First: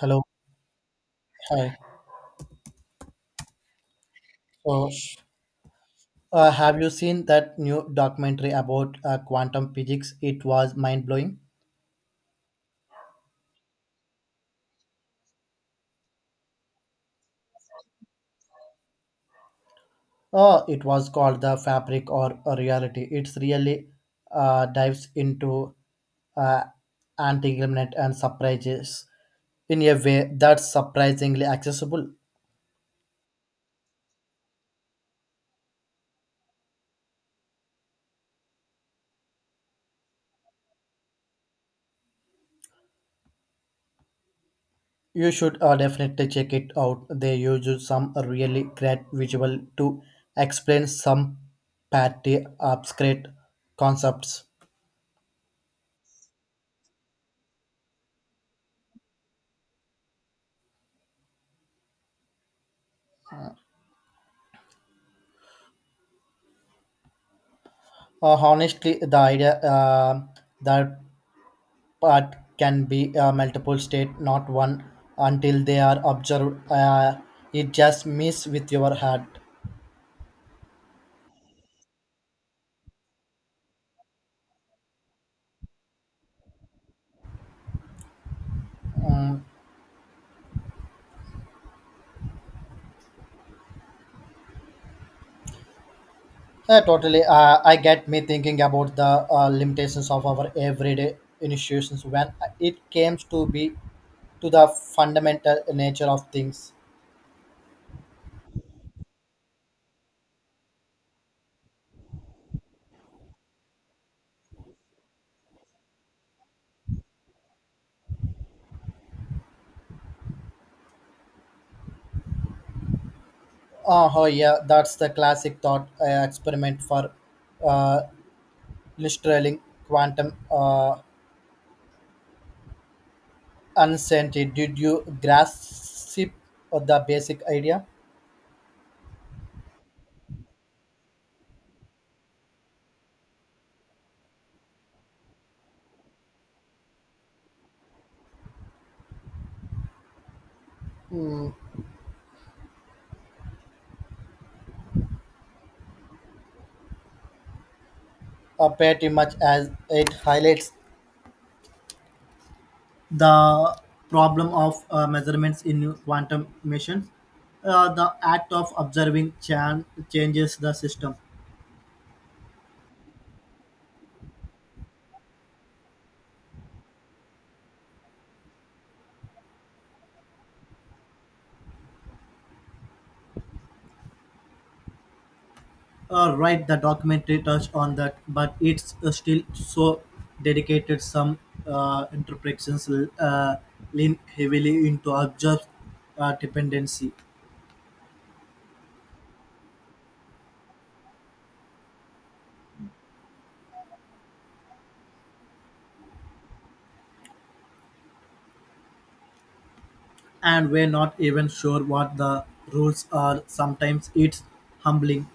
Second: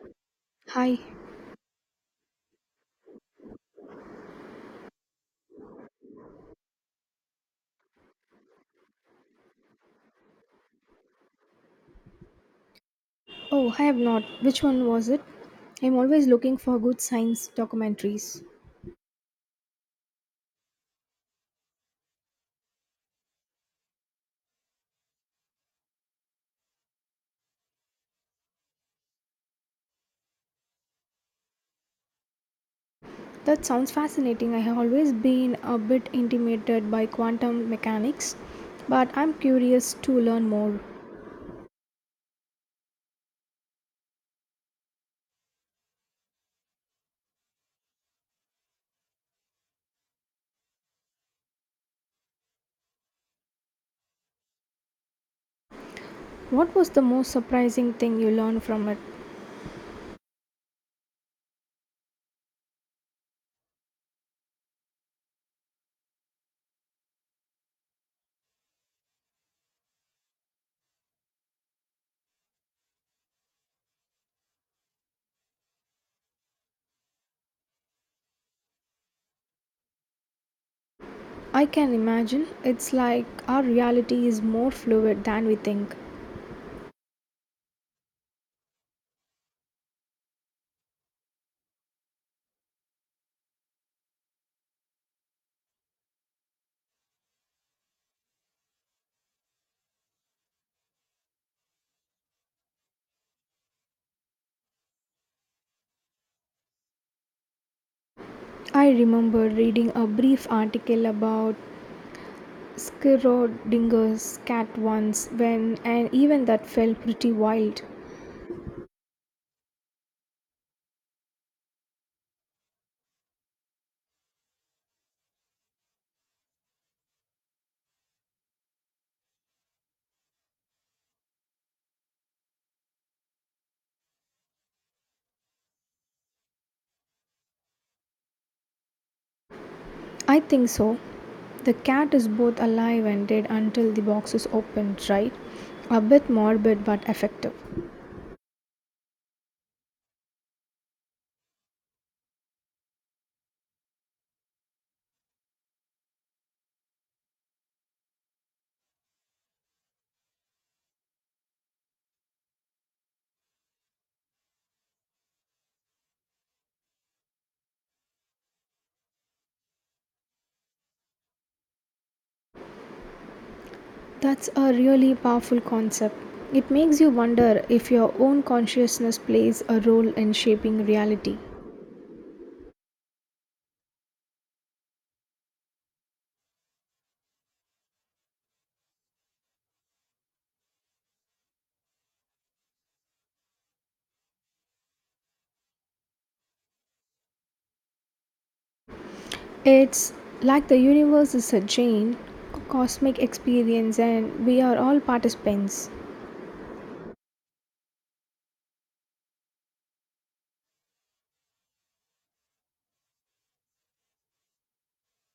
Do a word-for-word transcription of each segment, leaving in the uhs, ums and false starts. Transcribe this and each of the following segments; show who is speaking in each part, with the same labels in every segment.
Speaker 1: Hello.
Speaker 2: Hi.
Speaker 1: Hi. So, uh, have you seen that new documentary about uh, quantum physics? It was mind blowing.
Speaker 2: Oh, I have not. Which one was it? I'm always looking for good science documentaries.
Speaker 1: Oh, it was called The Fabric or or Reality. It's really uh, dives into uh, entanglement and surprises in a way that's surprisingly accessible.
Speaker 2: That sounds fascinating. I have always been a bit intimidated by quantum mechanics, but I'm curious to learn more.
Speaker 1: You should uh, definitely check it out. They use some really great visual to explain some pretty obscure concepts.
Speaker 2: What was the most surprising thing you learned from it?
Speaker 1: Uh, honestly, the idea uh, that part can be uh, multiple state, not one, until they are observed. Uh, it just miss with your head.
Speaker 2: I can imagine it's like our reality is more fluid than we think.
Speaker 1: Yeah, totally. Uh, I get me thinking about the uh, limitations of our everyday institutions when it comes to be to the fundamental nature of things.
Speaker 2: I remember reading a brief article about Schrodinger's cat once when and even that felt pretty wild.
Speaker 1: Uh, oh yeah, that's the classic thought uh, experiment for uh, illustrating quantum. Uh, unscented. Did you grasp the basic idea?
Speaker 2: I think so. The cat is both alive and dead until the box is opened, right? A bit morbid but effective.
Speaker 1: Uh, pretty much as it highlights the problem of uh, measurements in quantum emissions. Uh, the act of observing chan- changes the system.
Speaker 2: That's a really powerful concept. It makes you wonder if your own consciousness plays a role in shaping reality.
Speaker 1: Uh, right, the documentary touched on that, but it's uh, still so dedicated. Some uh, interpretations uh, lean heavily into observed uh, dependency.
Speaker 2: It's like the universe is a giant cosmic experience and we are all participants.
Speaker 1: And we're not even sure what the rules are. Sometimes it's humbling.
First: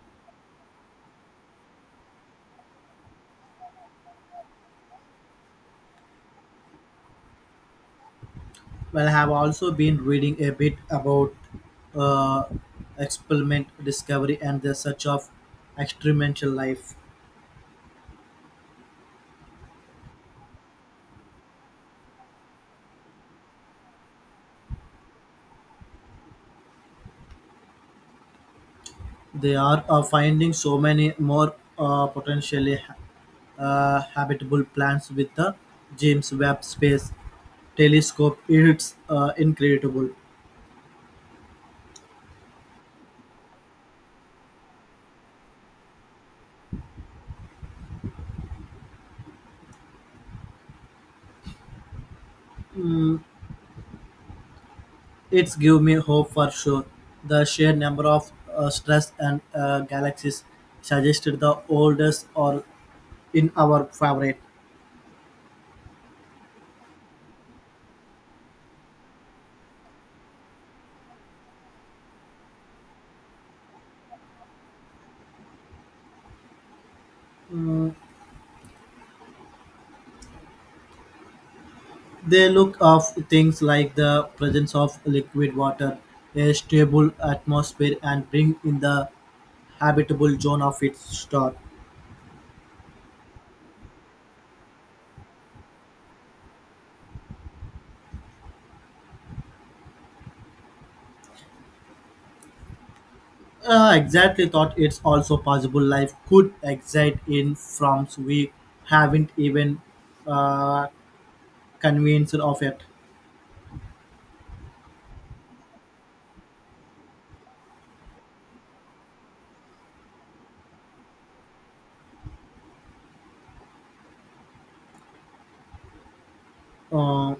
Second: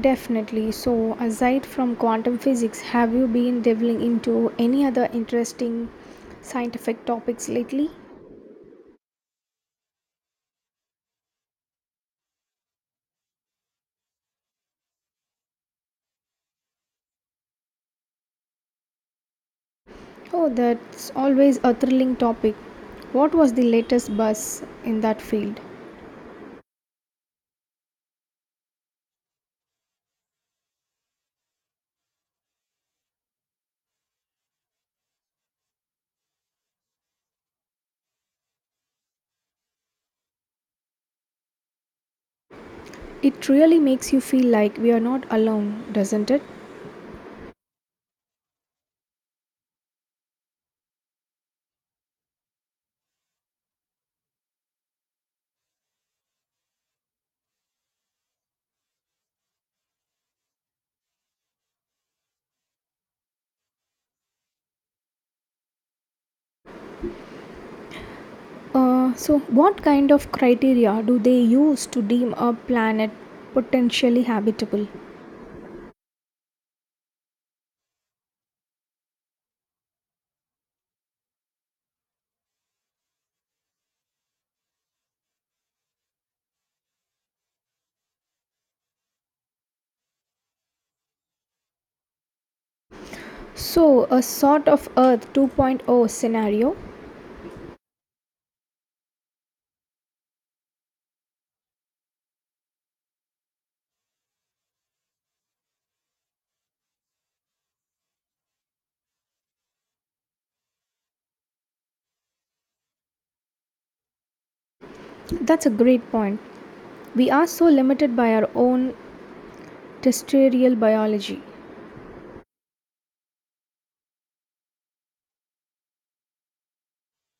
Speaker 2: Definitely. So, aside from quantum physics, have you been delving into any other interesting scientific topics lately?
Speaker 1: Well, I have also been reading a bit about uh, experiment discovery and the search of experimental life.
Speaker 2: Oh, that's always a thrilling topic. What was the latest buzz in that field?
Speaker 1: They are uh, finding so many more uh, potentially uh, habitable planets with the James Webb Space Telescope. It's uh, incredible.
Speaker 2: It really makes you feel like we are not alone, doesn't it?
Speaker 1: It's give me hope for sure. The sheer number of uh, stars and uh, galaxies suggested the oldest or in our favorite.
Speaker 2: Uh, so, what kind of criteria do they use to deem a planet potentially habitable?
Speaker 1: They look of things like the presence of liquid water, a stable atmosphere, and bring in the habitable zone of its star.
Speaker 2: So, a sort of Earth 2.0 scenario?
Speaker 1: Uh, exactly thought it's also possible life could exist in forms we haven't even uh, convinced of yet.
Speaker 2: That's a great point. We are so limited by our own terrestrial biology.
Speaker 1: Uh,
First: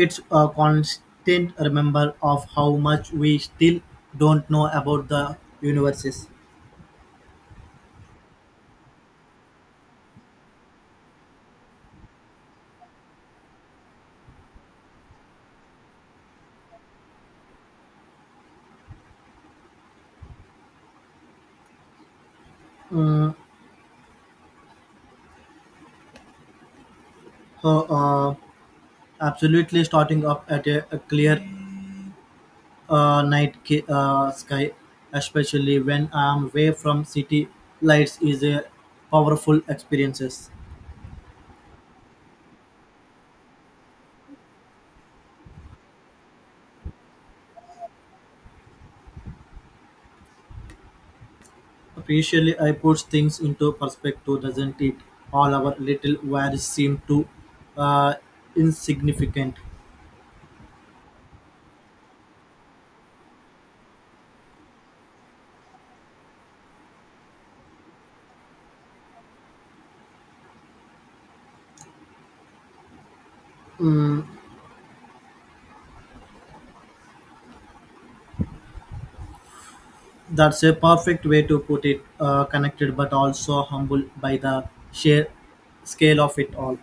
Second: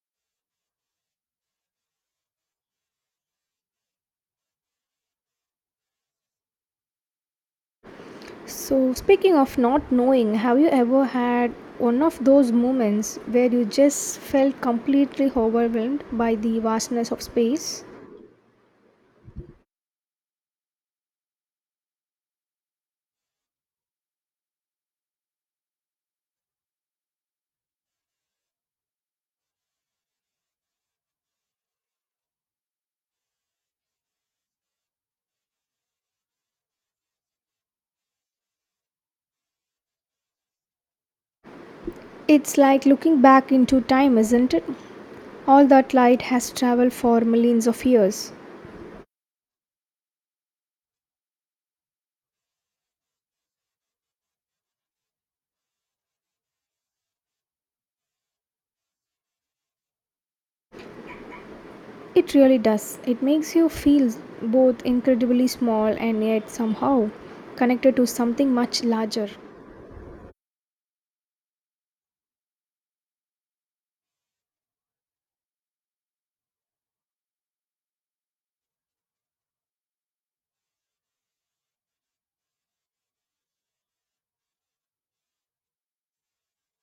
Speaker 1: It's a constant reminder of how much we still don't know about the universes.
Speaker 2: So, speaking of not knowing, have you ever had one of those moments where you just felt completely overwhelmed by the vastness of space?
Speaker 1: So, uh, Absolutely starting up at a, a clear uh, night ki- uh, sky, especially when I'm away from city lights, is a powerful experiences.
Speaker 2: It's like looking back into time, isn't it? All that light has traveled for millions of years.
Speaker 1: Appreciably, I puts things into perspective, doesn't it? All our little worries seem to uh, insignificant.
Speaker 2: It really does. It makes you feel both incredibly small and yet somehow connected to something much larger.
Speaker 1: That's a perfect way to put it, uh, connected but also humble by the sheer scale of it all.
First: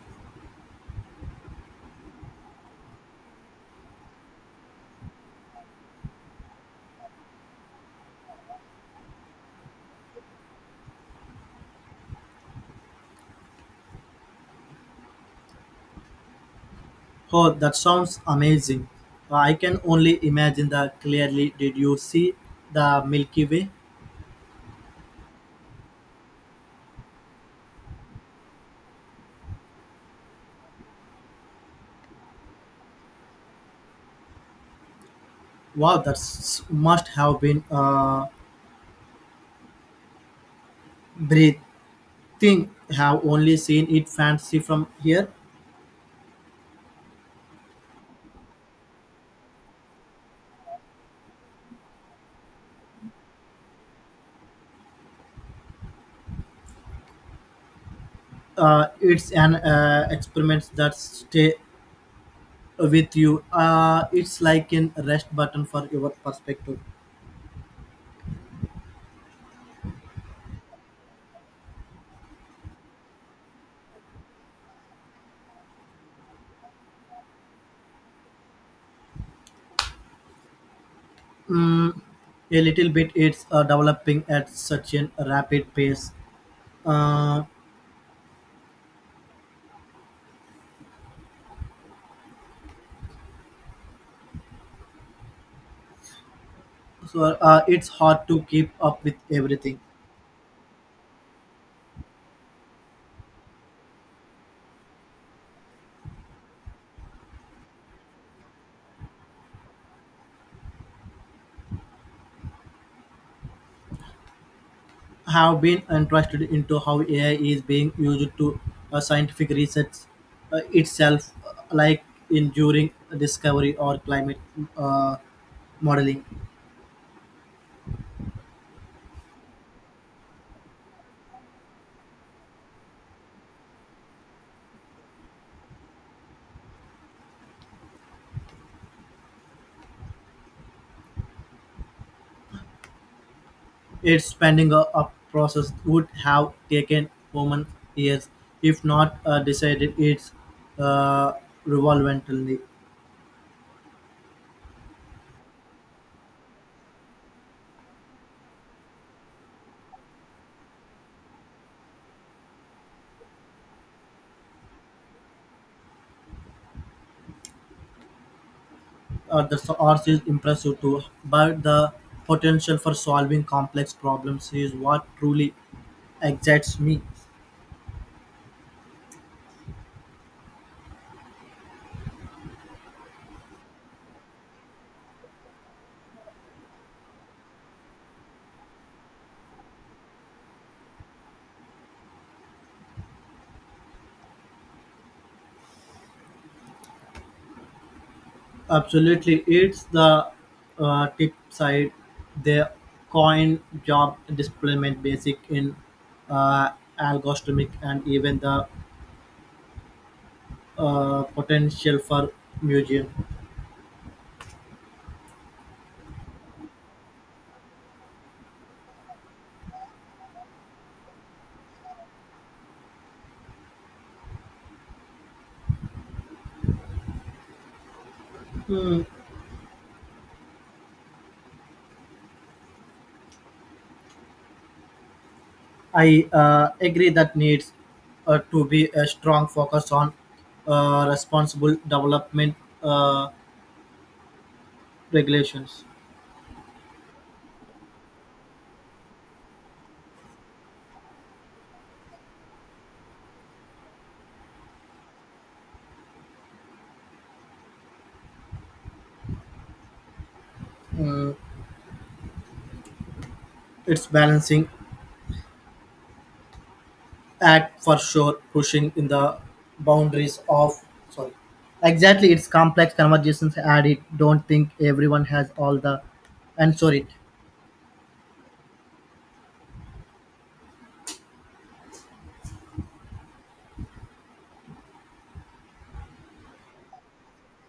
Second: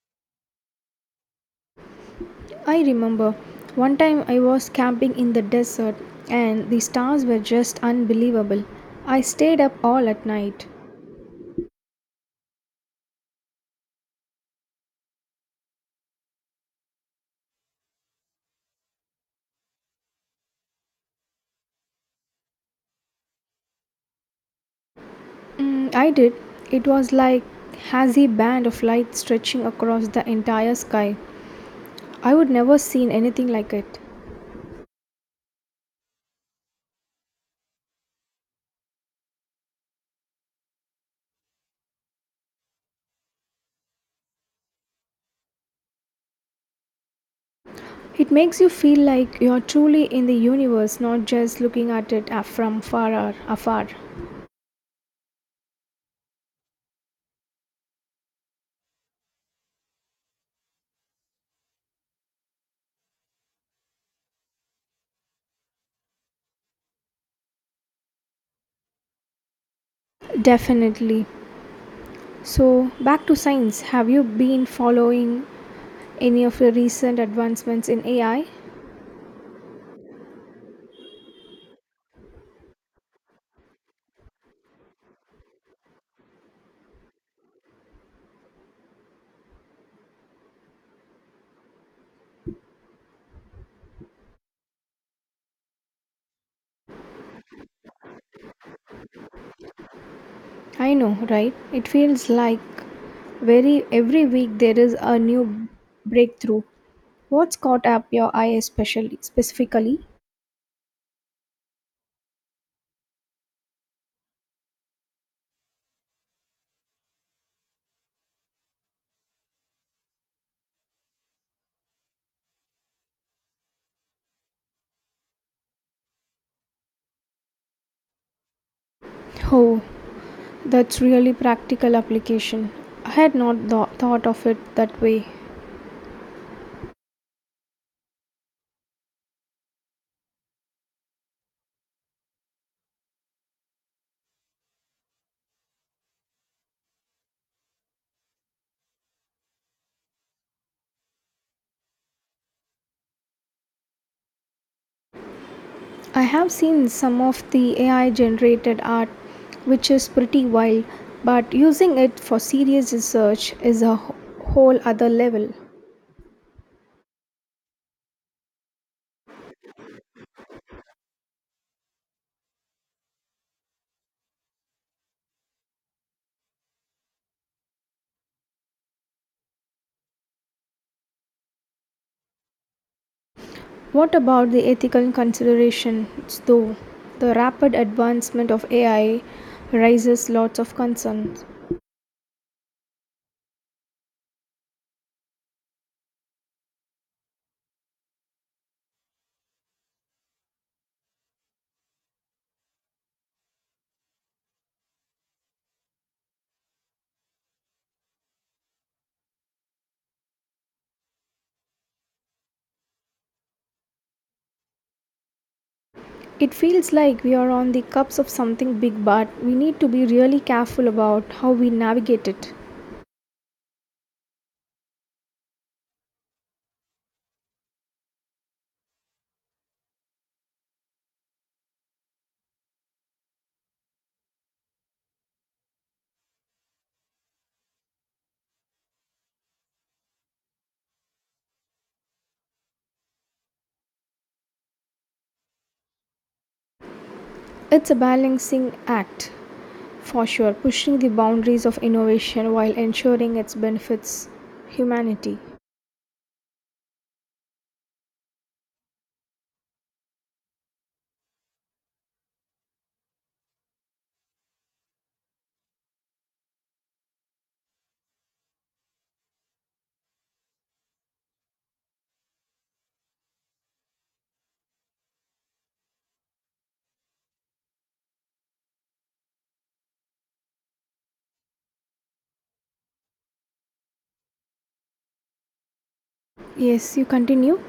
Speaker 2: I remember one time I was camping in the desert and the stars were just unbelievable. I stayed up all at night.
Speaker 1: Oh, that sounds amazing. I can only imagine that clearly. Did you see the Milky Way?
Speaker 2: Mm, I did. It was like hazy band of light stretching across the entire sky. I would never seen anything like it.
Speaker 1: Wow, that must have been uh, breathing. Have only seen it fancy from here.
Speaker 2: It makes you feel like you're truly in the universe, not just looking at it af- from far or afar.
Speaker 1: Uh, it's an uh, experiment that stay with you. Uh, it's like an rest button for your perspective.
Speaker 2: Definitely. So, back to science. Have you been following any of the recent advancements in A I?
Speaker 1: Mm, a little bit. It's uh, developing at such a rapid pace, uh, so uh, it's hard to keep up with everything.
Speaker 2: I know, right? It feels like very every week there is a new breakthrough. What's caught up your eye especially specifically?
Speaker 1: I have been interested into how A I is being used to uh, scientific research uh, itself, uh, like in during discovery or climate uh, modeling.
Speaker 2: Oh, that's really practical application. I had not tho- thought of it that way.
Speaker 1: It's spending a, a process would have taken human years, if not uh, decided it's uh, relevantly.
Speaker 2: I have seen some of the A I generated art which is pretty wild, but using it for serious research is a wh- whole other level.
Speaker 1: Uh, the arts is impressive too, but the potential for solving complex problems is what truly excites me.
Speaker 2: What about the ethical considerations, though? The rapid advancement of A I raises lots of concerns.
Speaker 1: Absolutely, it's the uh, tip side. The coin job deployment basic in uh, algorithmic and even the uh, potential for museum.
Speaker 2: It feels like we are on the cusp of something big, but we need to be really careful about how we navigate it.
Speaker 1: I uh, agree that needs uh, to be a strong focus on uh, responsible development uh, regulations.
Speaker 2: It's a balancing act, for sure, pushing the boundaries of innovation while ensuring its benefits humanity.
Speaker 1: It's balancing act for sure, pushing in the boundaries of sorry. Exactly, it's complex conversations and it don't think everyone has all the answer it.
Speaker 2: Yes, you continue?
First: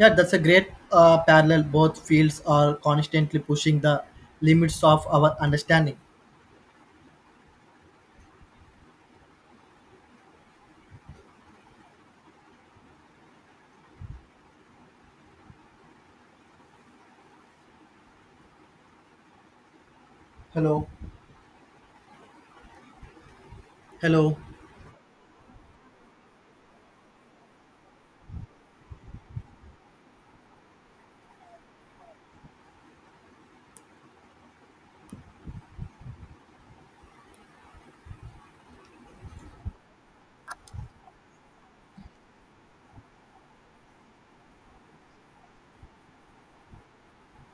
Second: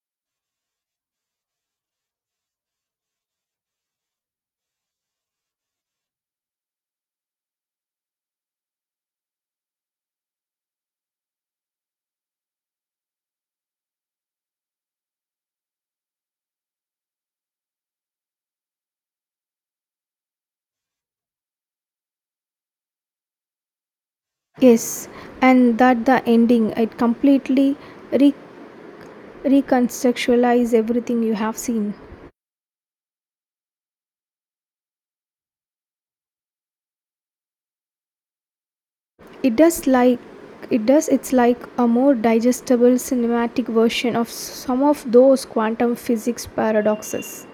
Speaker 1: Yeah, that's a great uh, parallel. Both fields are constantly pushing the limits of our understanding. Hello. Hello.
Speaker 2: Yes, and that the ending, it completely re recontextualize everything you have seen. It does like it does it's like a more digestible cinematic version of some of those quantum physics paradoxes.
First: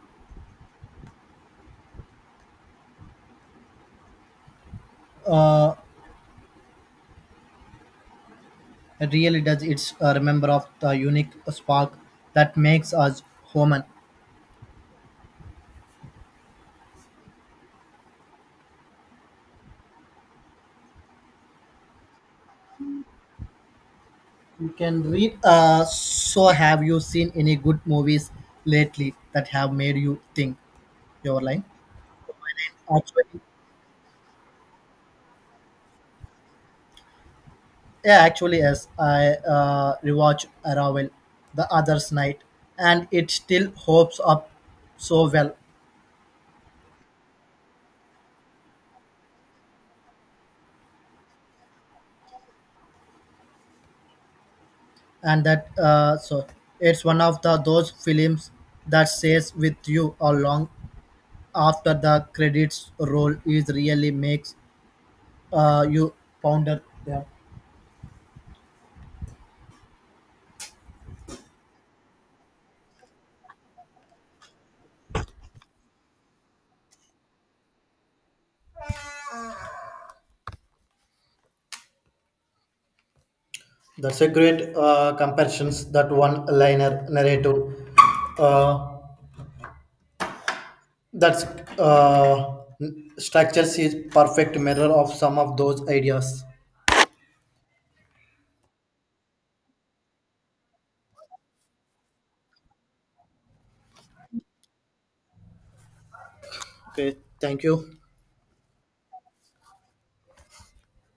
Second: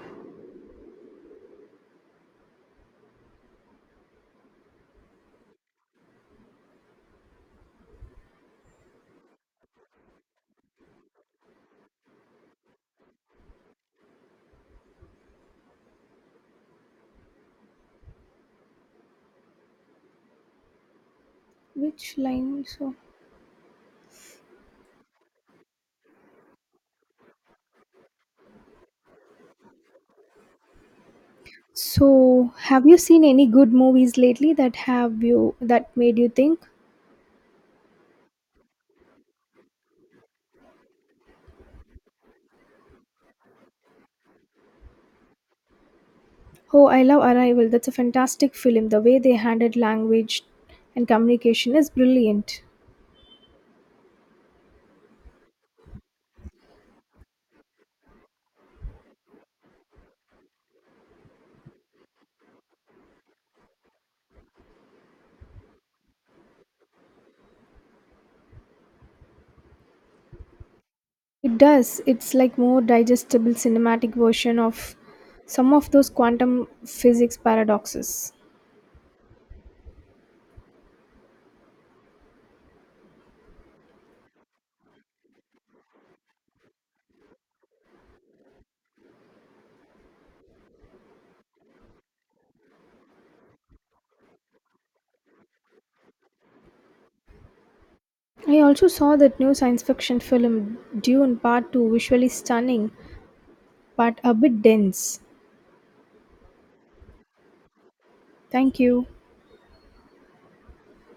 Speaker 1: Uh, it really does. It's a remember of the unique spark that makes us human.
Speaker 2: Which line? so
Speaker 1: You can read. Uh, so, have you seen any good movies lately that have made you think? Your line.
Speaker 2: so have you seen
Speaker 1: Actually,
Speaker 2: any good movies lately that have you that made you think?
Speaker 1: yeah, actually, yes. I uh, rewatched Arrival the other's night, and it still holds up so well.
Speaker 2: Oh, I love Arrival, that's a fantastic film. The way they handled language and communication is brilliant.
Speaker 1: And that uh, so it's one of the those films that stays with you a long after the credits roll. Is really makes uh, you ponder. Yeah.
Speaker 2: It does. It's like more digestible cinematic version of some of those quantum physics paradoxes.
Speaker 1: That's a great uh, comparisons. That one-liner narrative, uh, that's uh, structures is perfect mirror of some of those ideas.
Speaker 2: I also saw that new science fiction film Dune Part two, visually stunning but a bit dense.
Speaker 1: Okay, thank you.
Speaker 2: Thank you.